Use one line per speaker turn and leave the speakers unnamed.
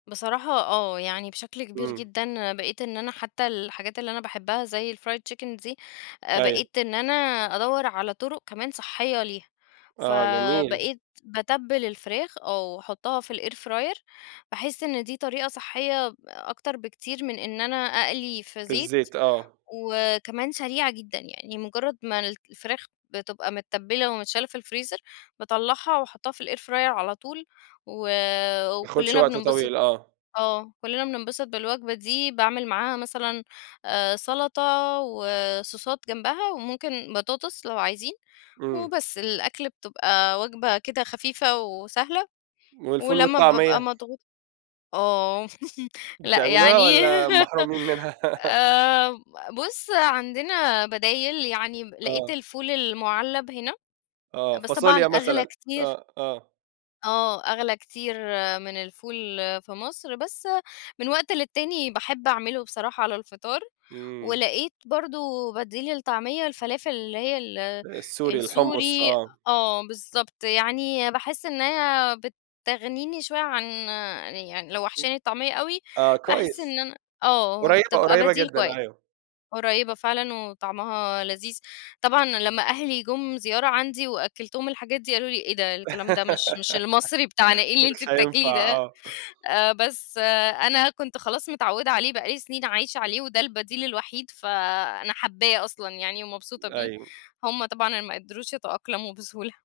بصراحة آه، يعني بشكل كبير
إمم.
جدًا أنا بقيت إن أنا حتى الحاجات اللي أنا باحبها زي ال fried chicken دي، آآ
أيوه.
بقيت إن أنا أدوّر على طرق كمان صحية ليها،
آه جميل.
فبقيت باتبّل الفراخ آه وأحطها في الairfryer، باحس إن دي طريقة صحية أكتر بكتير من إن أنا أقلي في
في
زيت
الزيت آه.
وكمان سريعة جدًا، يعني مجرد ما الفراخ بتبقى متتبلة ومتشالة في الفريزر، باطلعها وأحطها في ال airfryer على طول و
بياخدش
وكلنا
وقت
بننبسط.
طويل آه.
آه كلنا بننبسط بالوجبة دي، باعمل معاها مثلًا آآ سلطة وصوصات جنبها، وممكن بطاطس لو عايزين،
إمم.
وبس الأكل بتبقى وجبة كده خفيفة وسهلة،
والفول
ولما بابقى
والطعمية؟
مضغو آه لأ
بتعملوها،
يعني.
والّا محرومين منها؟
آآ بُص عندنا بدايل، يعني لقيت
آه.
الفول المُعلّب هنا،
آه
بس طبعًا
فاصوليا
أغلى
مثلًا،
كتير.
آه، آه.
آه أغلى كتير من الفول في مصر، بس من وقت للتاني باحب أعمله بصراحة على الفطار،
إمم.
ولقيت برضه بديل للطعمية الفلافل اللي هي ال
السوري الحمص،
السوري.
آه.
آه بالضبط، يعني باحس إن هي بتغنيني شوية عن يعني لو وحشاني الطعمية أوي،
آه
باحس
كويس،
إن أنا آه
قريّبة
بتبقى
قريّبة
بديل
جدًا
كويس.
أيوه.
قريّبة فعلًا وطعمها لذيذ، طبعًا لما أهلي جُم زيارة عندي وأكّلتهم الحاجات دي قالوا لي: "إيه ده؟! الكلام ده مش مش المصري بتاعنا إيه اللي أنتِ
مش
بتاكليه
هينفع،
ده؟"
آه.
آآ بس أنا كنت خلاص متعوّدة عليه بقى لي سنين عايشة عليه وده البديل الوحيد، فأنا حابّاه أصلًا يعني ومبسوطة بيه،
أيوه.
هم طبعًا ما قدروش يتأقلموا بسهولة.